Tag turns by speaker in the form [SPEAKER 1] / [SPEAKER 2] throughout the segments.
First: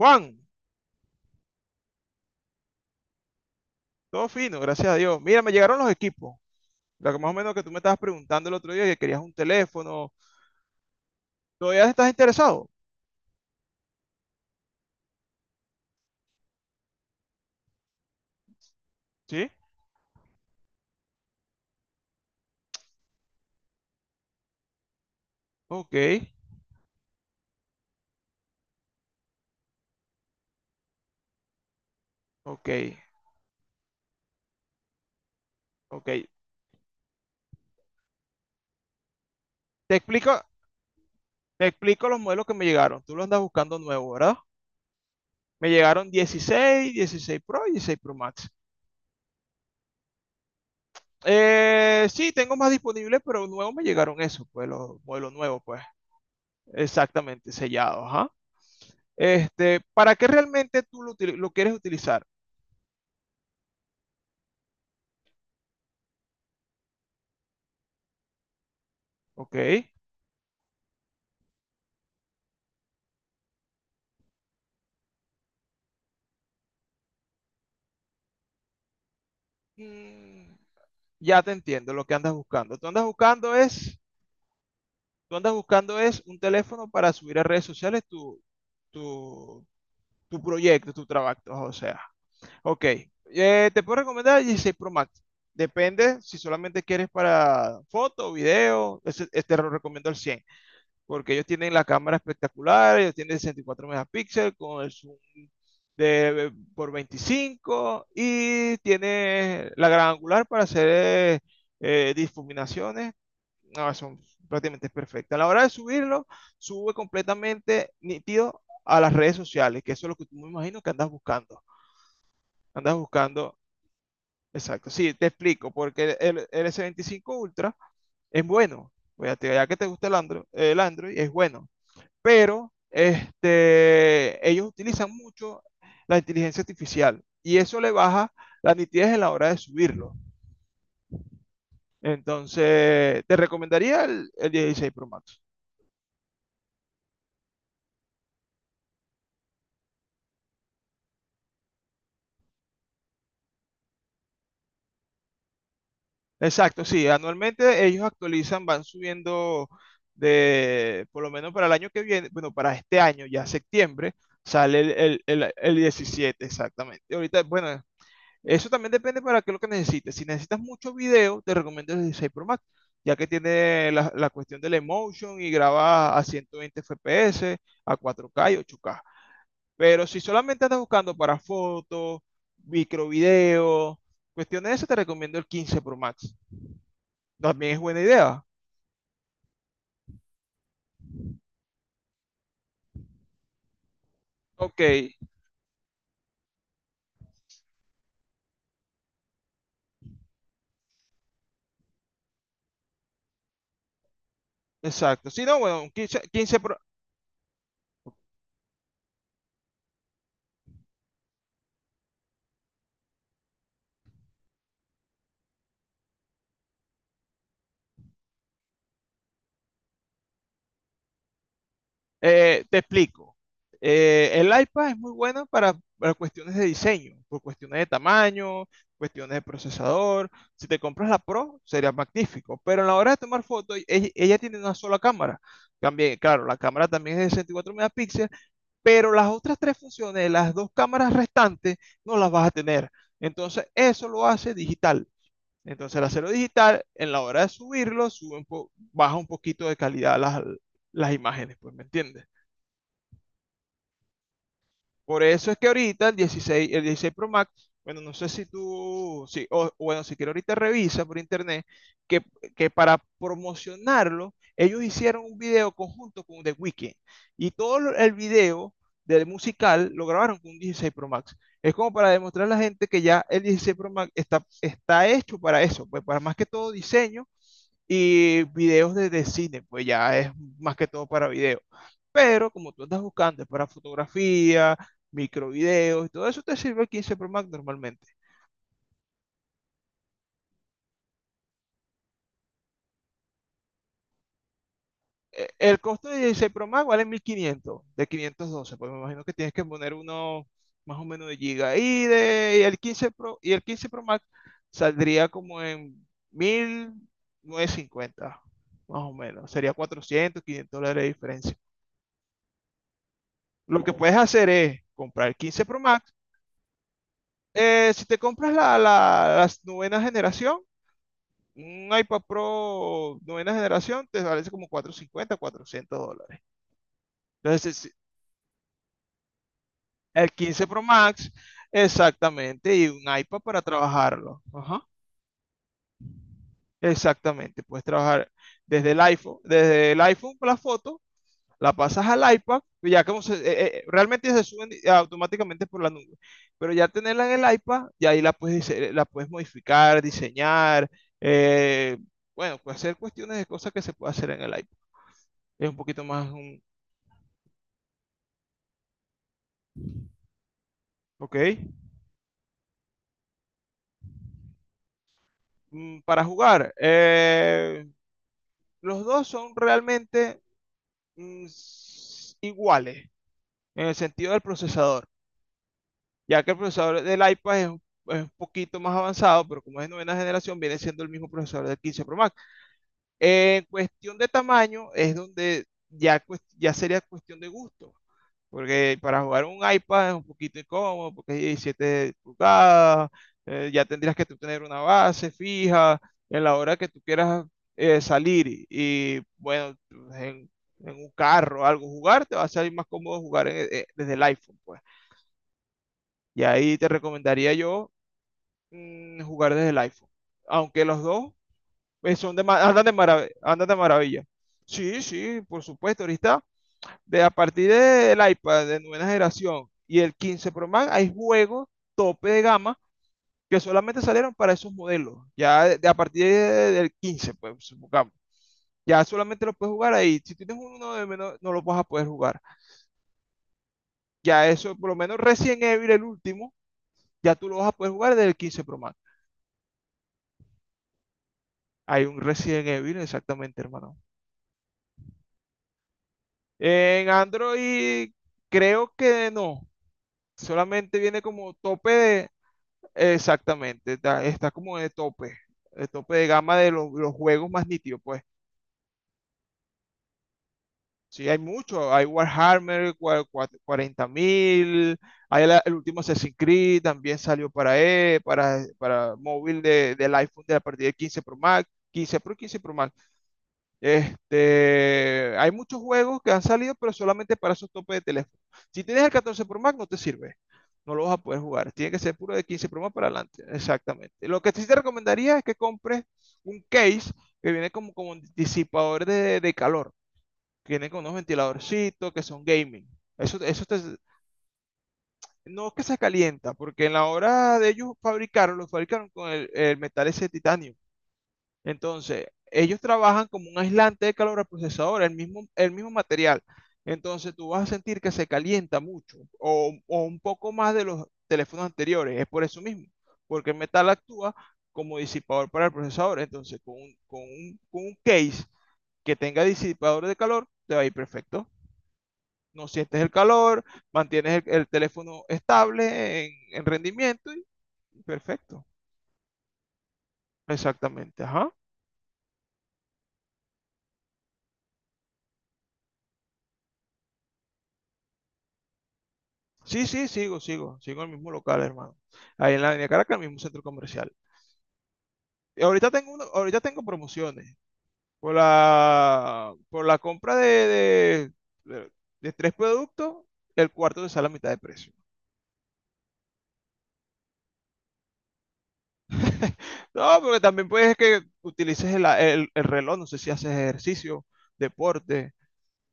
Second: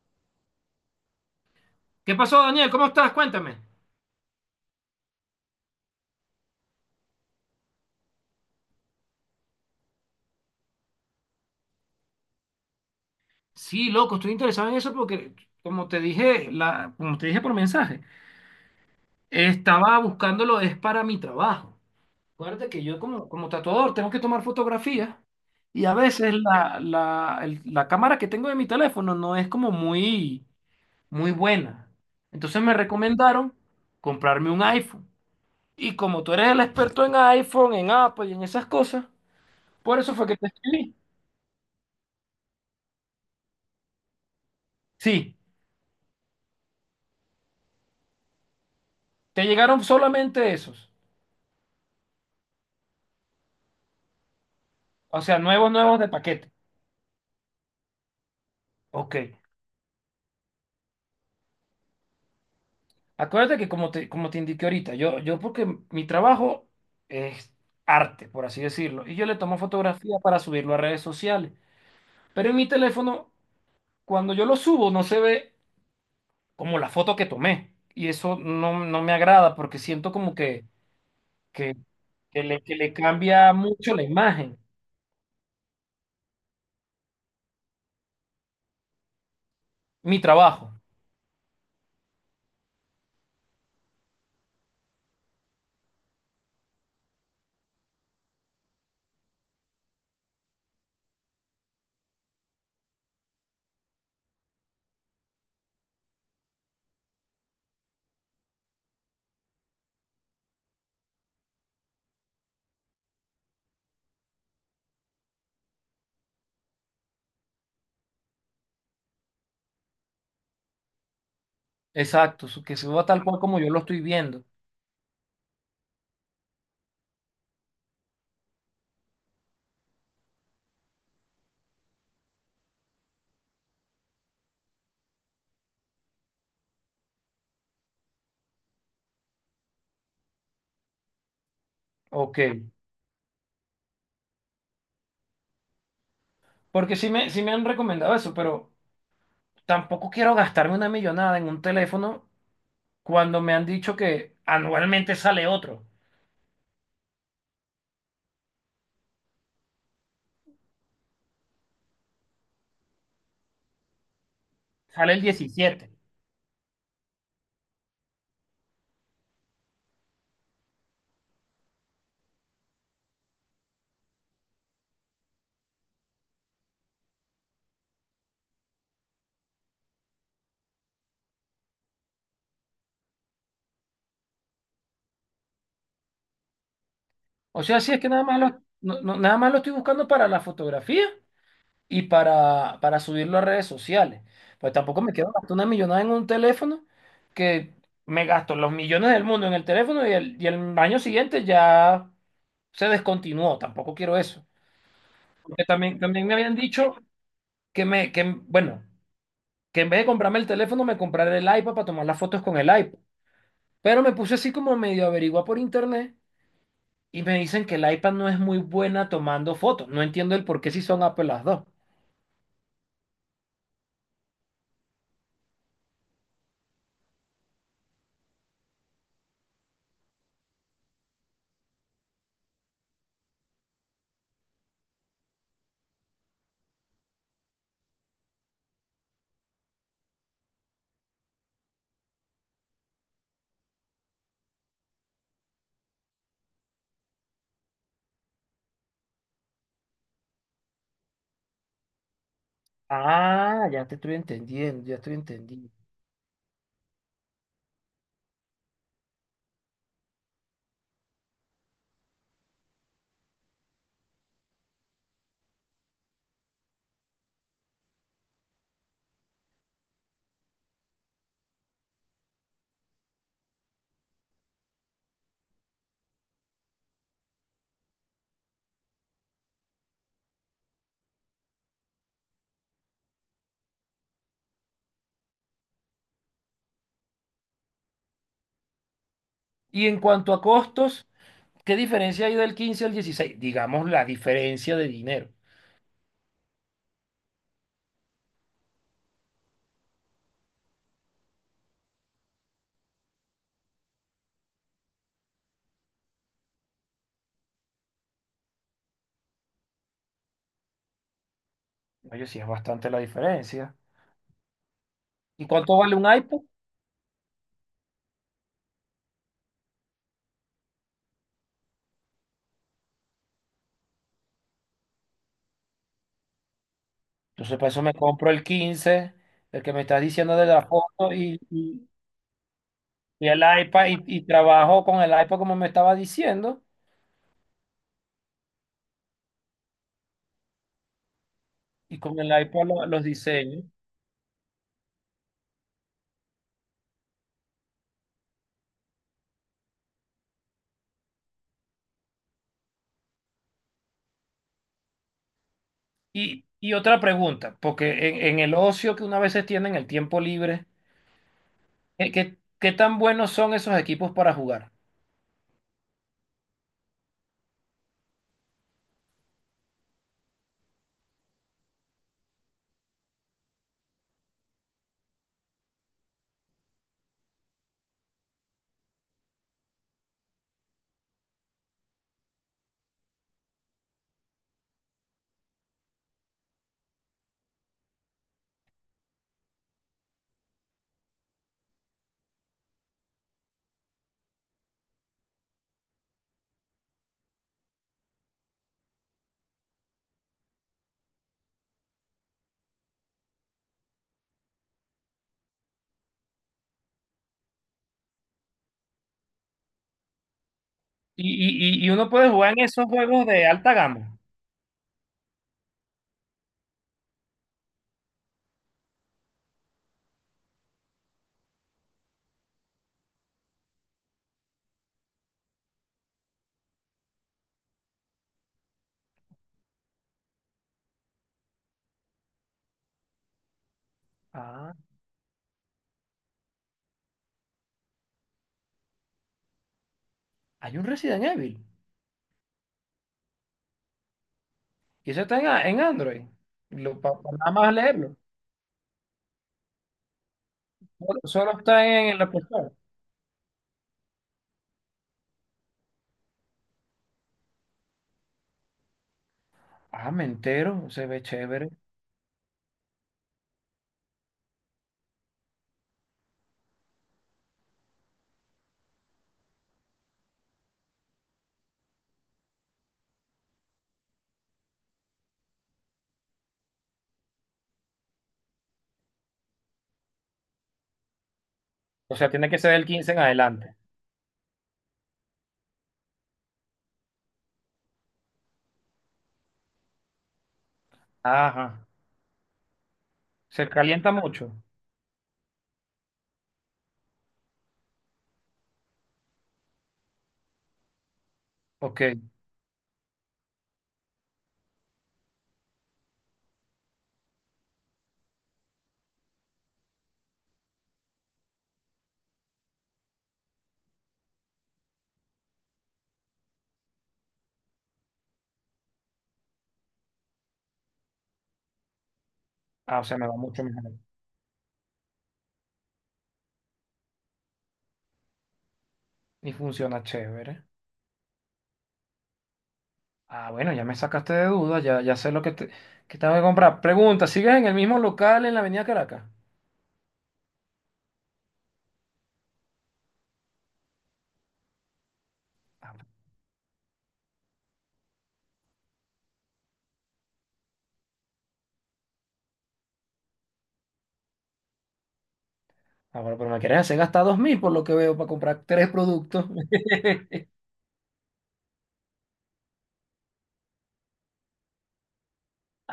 [SPEAKER 1] Juan,
[SPEAKER 2] ¿Qué pasó, Daniel? ¿Cómo estás? Cuéntame.
[SPEAKER 1] todo fino, gracias a Dios. Mira, me llegaron los equipos. Lo que más o menos que tú me estabas preguntando el otro día, que querías un teléfono. ¿Todavía estás interesado?
[SPEAKER 2] Sí, loco, estoy interesado en eso porque, como te dije, como te dije por mensaje,
[SPEAKER 1] Sí.
[SPEAKER 2] estaba buscándolo, es para mi trabajo. Acuérdate que yo como tatuador tengo que tomar fotografías y a
[SPEAKER 1] Ok,
[SPEAKER 2] veces la cámara que tengo de mi teléfono no es como muy buena. Entonces
[SPEAKER 1] ok,
[SPEAKER 2] me recomendaron comprarme un iPhone. Y
[SPEAKER 1] ok.
[SPEAKER 2] como tú eres el experto en iPhone, en Apple y en esas cosas,
[SPEAKER 1] Te
[SPEAKER 2] por eso fue que
[SPEAKER 1] explico,
[SPEAKER 2] te escribí.
[SPEAKER 1] te explico los modelos que me llegaron. Tú los andas buscando nuevos, ¿verdad?
[SPEAKER 2] Sí,
[SPEAKER 1] Me llegaron 16, 16 Pro y 16 Pro Max.
[SPEAKER 2] te llegaron solamente esos.
[SPEAKER 1] Sí, tengo más disponibles, pero nuevos me llegaron esos, pues los
[SPEAKER 2] O
[SPEAKER 1] modelos
[SPEAKER 2] sea,
[SPEAKER 1] nuevos,
[SPEAKER 2] nuevos,
[SPEAKER 1] pues.
[SPEAKER 2] nuevos de paquete.
[SPEAKER 1] Exactamente, sellados, ajá.
[SPEAKER 2] Ok.
[SPEAKER 1] Este, ¿para qué realmente tú lo quieres utilizar?
[SPEAKER 2] Acuérdate que como te indiqué ahorita, yo porque mi trabajo es arte, por así decirlo, y yo le
[SPEAKER 1] Ok.
[SPEAKER 2] tomo fotografía para subirlo a redes sociales. Pero en mi teléfono, cuando yo lo subo, no se ve como la foto que tomé. Y eso no me agrada porque siento como
[SPEAKER 1] Mm, Ya te
[SPEAKER 2] que,
[SPEAKER 1] entiendo lo que andas
[SPEAKER 2] que
[SPEAKER 1] buscando. Tú
[SPEAKER 2] le
[SPEAKER 1] andas
[SPEAKER 2] cambia
[SPEAKER 1] buscando
[SPEAKER 2] mucho
[SPEAKER 1] es,
[SPEAKER 2] la imagen.
[SPEAKER 1] tú andas buscando es un teléfono para subir a redes sociales tu,
[SPEAKER 2] Mi
[SPEAKER 1] tu
[SPEAKER 2] trabajo.
[SPEAKER 1] proyecto, tu trabajo, o sea. Ok. Te puedo recomendar el 16 Pro Max. Depende si solamente quieres para foto, video, este lo recomiendo al 100, porque ellos tienen la cámara espectacular, ellos tienen 64 megapíxeles con el zoom por 25 y tiene la gran angular para hacer difuminaciones no, son prácticamente perfectas. A la hora de subirlo, sube completamente nítido a las redes sociales, que eso es lo que tú me imagino que andas buscando.
[SPEAKER 2] Exacto, que
[SPEAKER 1] Andas
[SPEAKER 2] suba tal cual
[SPEAKER 1] buscando,
[SPEAKER 2] como yo lo estoy viendo.
[SPEAKER 1] exacto. Sí, te explico, porque el S25 Ultra es bueno. Ya que te gusta el Android es bueno, pero este, ellos utilizan mucho la inteligencia artificial y eso le baja la nitidez en la hora de subirlo.
[SPEAKER 2] Ok.
[SPEAKER 1] Entonces, te recomendaría el 16 Pro Max.
[SPEAKER 2] Porque sí me han recomendado eso, pero tampoco quiero gastarme una millonada en un teléfono cuando me han dicho que anualmente sale otro,
[SPEAKER 1] Exacto, sí, anualmente ellos actualizan, van subiendo por lo menos para el año que viene, bueno, para este año, ya septiembre, sale el,
[SPEAKER 2] sale
[SPEAKER 1] el,
[SPEAKER 2] el
[SPEAKER 1] el- el
[SPEAKER 2] 17.
[SPEAKER 1] 17, exactamente. Y ahorita, bueno, eso también depende para qué es lo que necesites. Si necesitas mucho video, te recomiendo el 16 Pro Max, ya que tiene la cuestión del emotion y graba a 120 FPS, a 4K y 8K. Pero si solamente andas buscando para fotos, microvideo, cuestiones de eso, te recomiendo el 15 Pro Max.
[SPEAKER 2] O
[SPEAKER 1] También es
[SPEAKER 2] sea, sí
[SPEAKER 1] buena
[SPEAKER 2] es que
[SPEAKER 1] idea.
[SPEAKER 2] nada más lo estoy buscando para la fotografía y para subirlo a redes sociales. Pues
[SPEAKER 1] Ok,
[SPEAKER 2] tampoco me quiero gastar una millonada en un teléfono que me gasto los millones del mundo en el teléfono y el año siguiente ya se descontinuó. Tampoco quiero eso.
[SPEAKER 1] exacto. Si no,
[SPEAKER 2] Porque
[SPEAKER 1] bueno, un
[SPEAKER 2] también,
[SPEAKER 1] 15,
[SPEAKER 2] también me habían
[SPEAKER 1] 15 pro-
[SPEAKER 2] dicho que me, que, bueno. que en vez de comprarme el teléfono, me compraré el iPad para tomar las fotos con el iPad. Pero me puse así como medio averiguar por internet y me dicen que el iPad no es muy buena tomando fotos. No entiendo el por qué si son Apple las dos.
[SPEAKER 1] eh, te explico. El iPad es muy bueno para cuestiones de diseño, por cuestiones de tamaño, cuestiones de procesador. Si te compras la Pro, sería magnífico. Pero en la hora de tomar fotos, ella tiene una sola cámara. También, claro, la cámara también es de 64 megapíxeles, pero las otras tres funciones, las dos cámaras restantes, no las vas a tener. Entonces, eso lo hace digital. Entonces el hacerlo digital, en la hora de subirlo, baja un poquito de calidad las imágenes, pues, ¿me entiendes?
[SPEAKER 2] Ah, ya te estoy entendiendo, ya estoy
[SPEAKER 1] Por eso es que
[SPEAKER 2] entendiendo.
[SPEAKER 1] ahorita el 16, el 16 Pro Max, bueno, no sé si tú, sí, o bueno, si quieres ahorita revisa por internet, que, que para promocionarlo, ellos hicieron un video conjunto con The Weeknd y el video del musical lo grabaron con un 16 Pro Max. Es como para demostrar a la gente que ya el 16 Pro Max está hecho para eso, pues para más que todo diseño y videos de cine, pues ya es más que todo para video. Pero como tú andas buscando, es para fotografía, microvideos y todo eso, te sirve el 15 Pro Max normalmente.
[SPEAKER 2] Y en cuanto a costos, ¿qué diferencia hay del 15 al 16? Digamos la diferencia de dinero.
[SPEAKER 1] El costo de 16 Pro Max vale 1500, de 512, pues me imagino que tienes que poner uno más o menos de giga. Y el 15 Pro, y el 15 Pro Max saldría como en 1950, más o menos. Sería 400, $500 de diferencia.
[SPEAKER 2] Oye, sí es bastante la diferencia.
[SPEAKER 1] Lo que puedes hacer es comprar el
[SPEAKER 2] ¿Y
[SPEAKER 1] 15
[SPEAKER 2] cuánto
[SPEAKER 1] Pro
[SPEAKER 2] vale un
[SPEAKER 1] Max.
[SPEAKER 2] iPad?
[SPEAKER 1] Si te compras las novena generación, un iPad Pro novena generación te vale como 450 $400.
[SPEAKER 2] Entonces para eso
[SPEAKER 1] Entonces, es-
[SPEAKER 2] me compro el 15, el que me estás
[SPEAKER 1] el
[SPEAKER 2] diciendo de
[SPEAKER 1] 15
[SPEAKER 2] la
[SPEAKER 1] Pro
[SPEAKER 2] foto
[SPEAKER 1] Max,
[SPEAKER 2] y... y
[SPEAKER 1] exactamente, y un
[SPEAKER 2] Y
[SPEAKER 1] iPad
[SPEAKER 2] el
[SPEAKER 1] para
[SPEAKER 2] iPad, y
[SPEAKER 1] trabajarlo.
[SPEAKER 2] trabajo
[SPEAKER 1] Ajá,
[SPEAKER 2] con el iPad como me estaba diciendo,
[SPEAKER 1] exactamente, puedes trabajar desde el iPhone con la foto la
[SPEAKER 2] y
[SPEAKER 1] pasas
[SPEAKER 2] con
[SPEAKER 1] al
[SPEAKER 2] el
[SPEAKER 1] iPad,
[SPEAKER 2] iPad
[SPEAKER 1] pues ya
[SPEAKER 2] los diseños.
[SPEAKER 1] realmente se suben automáticamente por la nube, pero ya tenerla en el iPad, y ahí la puedes modificar, diseñar, eh, bueno, pues hacer cuestiones de cosas que se puede hacer en el iPad. Es un poquito más,
[SPEAKER 2] Y otra pregunta, porque en el ocio que una vez se tiene, en el tiempo libre,
[SPEAKER 1] ok.
[SPEAKER 2] ¿ qué tan buenos son esos equipos para jugar?
[SPEAKER 1] Para jugar. Los dos son realmente iguales en el sentido del procesador, ya que el procesador del iPad es un poquito más avanzado, pero como es de novena generación, viene siendo el mismo procesador del 15 Pro Max. En cuestión de tamaño es donde ya sería cuestión de gusto, porque para jugar un iPad es un poquito incómodo, porque es 17 pulgadas, ya tendrías que tú tener una base fija en la hora que tú quieras salir y, bueno, pues, en un carro o algo jugar, te va a salir más cómodo jugar desde el iPhone, pues. Y ahí te recomendaría yo jugar desde el iPhone, aunque los dos
[SPEAKER 2] Y uno puede
[SPEAKER 1] son de,
[SPEAKER 2] jugar
[SPEAKER 1] ma-
[SPEAKER 2] en
[SPEAKER 1] andan
[SPEAKER 2] esos
[SPEAKER 1] de
[SPEAKER 2] juegos
[SPEAKER 1] marav-
[SPEAKER 2] de
[SPEAKER 1] andan
[SPEAKER 2] alta
[SPEAKER 1] de
[SPEAKER 2] gama.
[SPEAKER 1] maravilla. Sí, sí, por supuesto. Ahorita, a partir del iPad de nueva generación y el 15 Pro Max, hay juegos tope de gama que solamente salieron para esos modelos. Ya de a partir del 15 pues, supongamos. Ya solamente lo puedes jugar ahí. Si tienes uno de menos, no lo vas a poder jugar. Ya
[SPEAKER 2] Ah,
[SPEAKER 1] eso, por lo menos Resident Evil, el último, ya tú lo vas a poder jugar desde el 15 Pro Max.
[SPEAKER 2] hay un Resident Evil,
[SPEAKER 1] Hay un Resident Evil, exactamente, hermano.
[SPEAKER 2] y eso está en, en Android.
[SPEAKER 1] En
[SPEAKER 2] Nada más
[SPEAKER 1] Android,
[SPEAKER 2] leerlo.
[SPEAKER 1] creo que no. Solamente
[SPEAKER 2] Solo,
[SPEAKER 1] viene como
[SPEAKER 2] solo está
[SPEAKER 1] tope
[SPEAKER 2] en el
[SPEAKER 1] de,
[SPEAKER 2] Apple Store.
[SPEAKER 1] exactamente, está como de tope, de tope de gama de los juegos más nítidos, pues.
[SPEAKER 2] Ah, me entero, se ve
[SPEAKER 1] Sí, hay
[SPEAKER 2] chévere.
[SPEAKER 1] mucho, hay Warhammer 40.000, hay el último Assassin's Creed, también salió para móvil del iPhone de a partir de 15 Pro Max, 15 Pro, 15 Pro Max. Este, hay muchos juegos que han salido, pero solamente para esos topes de teléfono. Si tienes el 14 Pro Max, no te sirve. No lo vas a poder jugar. Tiene que
[SPEAKER 2] O
[SPEAKER 1] ser
[SPEAKER 2] sea,
[SPEAKER 1] puro de
[SPEAKER 2] tiene que
[SPEAKER 1] 15
[SPEAKER 2] ser
[SPEAKER 1] Pro
[SPEAKER 2] del
[SPEAKER 1] Max para
[SPEAKER 2] 15 en
[SPEAKER 1] adelante.
[SPEAKER 2] adelante.
[SPEAKER 1] Exactamente. Lo que sí te recomendaría es que compres un case que viene como un disipador de calor. Que viene con unos
[SPEAKER 2] Ajá.
[SPEAKER 1] ventiladorcitos que son gaming. Eso, eso
[SPEAKER 2] Se
[SPEAKER 1] te-
[SPEAKER 2] calienta mucho.
[SPEAKER 1] no es que se calienta, porque en la hora de ellos fabricaron, lo fabricaron con el metal ese de titanio.
[SPEAKER 2] Ok.
[SPEAKER 1] Entonces, ellos trabajan como un aislante de calor al procesador, el mismo material. Entonces, tú vas a sentir que se calienta mucho o un poco más de los teléfonos anteriores. Es por eso mismo, porque el metal actúa como disipador para el procesador. Entonces, con un case que tenga disipador de calor, te va a ir perfecto. No sientes
[SPEAKER 2] Ah, o
[SPEAKER 1] el
[SPEAKER 2] sea, me va
[SPEAKER 1] calor,
[SPEAKER 2] mucho mejor.
[SPEAKER 1] mantienes el teléfono estable en rendimiento y perfecto.
[SPEAKER 2] Y funciona chévere.
[SPEAKER 1] Exactamente, ajá.
[SPEAKER 2] Ah, bueno, ya me sacaste de dudas, ya, ya sé que tengo que comprar. Pregunta, ¿sigues en el mismo local en la Avenida Caracas?
[SPEAKER 1] Sí, sí, sigo, sigo, sigo en el mismo local, hermano. Ahí en la Avenida Caracas, el mismo centro comercial. Y ahorita
[SPEAKER 2] Ah,
[SPEAKER 1] tengo promociones por la compra de- de tres productos, el cuarto te sale a mitad de precio.
[SPEAKER 2] ah, bueno, pero me quieres hacer gastar 2000 por lo que veo para comprar tres productos.
[SPEAKER 1] No, porque también puedes que utilices el reloj, no sé si haces ejercicio, deporte,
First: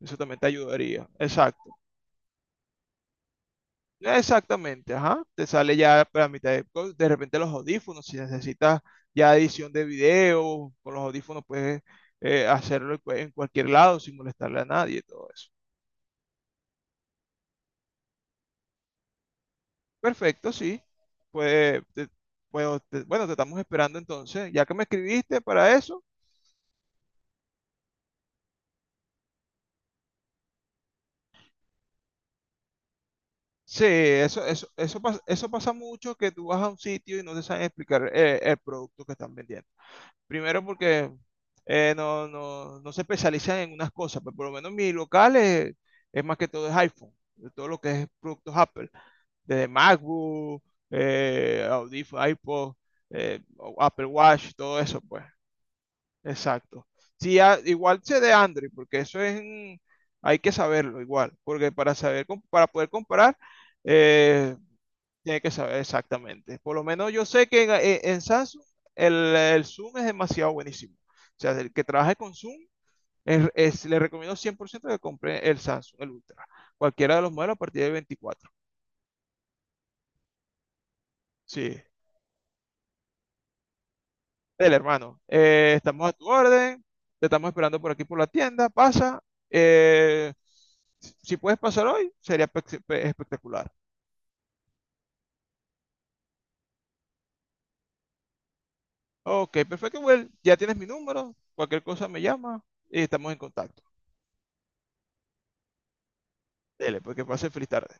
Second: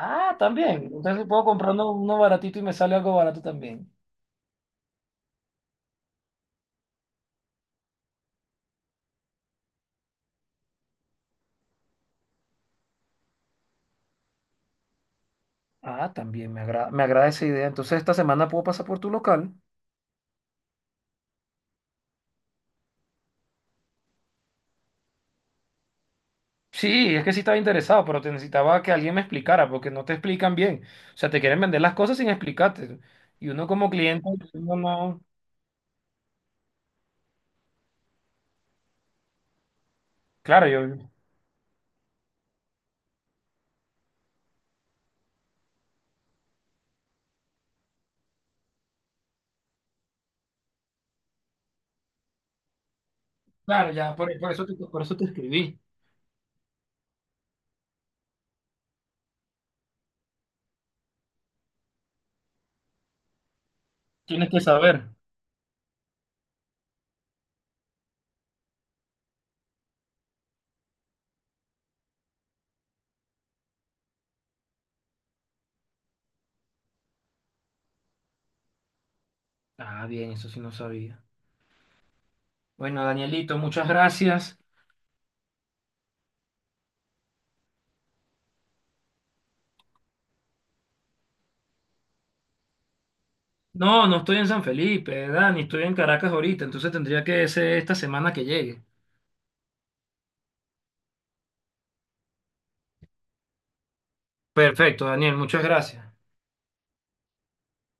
[SPEAKER 1] eso también te
[SPEAKER 2] también.
[SPEAKER 1] ayudaría.
[SPEAKER 2] Entonces puedo
[SPEAKER 1] Exacto.
[SPEAKER 2] comprar uno, uno baratito y me sale algo barato también.
[SPEAKER 1] Exactamente, ajá. Te sale ya para mitad de repente los audífonos, si necesitas ya edición de video, con los audífonos puedes hacerlo en cualquier lado sin molestarle a nadie y todo eso.
[SPEAKER 2] Ah, también me agrada esa idea. Entonces esta semana puedo pasar por tu local.
[SPEAKER 1] Perfecto, sí. Pues, te- pues, bueno, te estamos esperando entonces. Ya que me escribiste para eso,
[SPEAKER 2] Sí, es que sí estaba interesado, pero te necesitaba que alguien me explicara, porque no te explican bien. O sea, te quieren vender las cosas sin explicarte. Y uno
[SPEAKER 1] sí,
[SPEAKER 2] como cliente, uno no.
[SPEAKER 1] eso pasa mucho que tú vas a un sitio y no te saben explicar el producto que están vendiendo. Primero
[SPEAKER 2] Claro, yo.
[SPEAKER 1] porque no se especializan en unas cosas, pero por lo menos mi local es más que todo es iPhone, de todo lo que es productos Apple, desde MacBook, audífonos, iPod, eh,
[SPEAKER 2] Claro,
[SPEAKER 1] Apple
[SPEAKER 2] ya, por
[SPEAKER 1] Watch,
[SPEAKER 2] eso
[SPEAKER 1] todo eso,
[SPEAKER 2] por eso
[SPEAKER 1] pues.
[SPEAKER 2] te escribí.
[SPEAKER 1] Exacto. Sí, igual sé de Android, porque hay que saberlo igual, porque para saber, para poder comparar,
[SPEAKER 2] Tienes
[SPEAKER 1] eh,
[SPEAKER 2] que saber.
[SPEAKER 1] tiene que saber exactamente. Por lo menos yo sé que en Samsung el Zoom es demasiado buenísimo. O sea, el que trabaje con Zoom, le recomiendo 100% que compre el Samsung, el Ultra. Cualquiera de los modelos a partir de 24.
[SPEAKER 2] Ah, bien, eso sí no sabía.
[SPEAKER 1] Sí,
[SPEAKER 2] Bueno, Danielito, muchas gracias.
[SPEAKER 1] el hermano. Estamos a tu orden. Te estamos esperando por aquí por la tienda. Pasa. Eh, si puedes pasar hoy, sería espectacular.
[SPEAKER 2] No, no estoy en San Felipe, Dani, estoy en Caracas ahorita, entonces tendría que ser esta semana que llegue.
[SPEAKER 1] Ok, perfecto, Well. Ya tienes mi número. Cualquier cosa me llama y estamos en contacto.
[SPEAKER 2] Perfecto, Daniel, muchas gracias.
[SPEAKER 1] Dele, porque pase feliz tarde.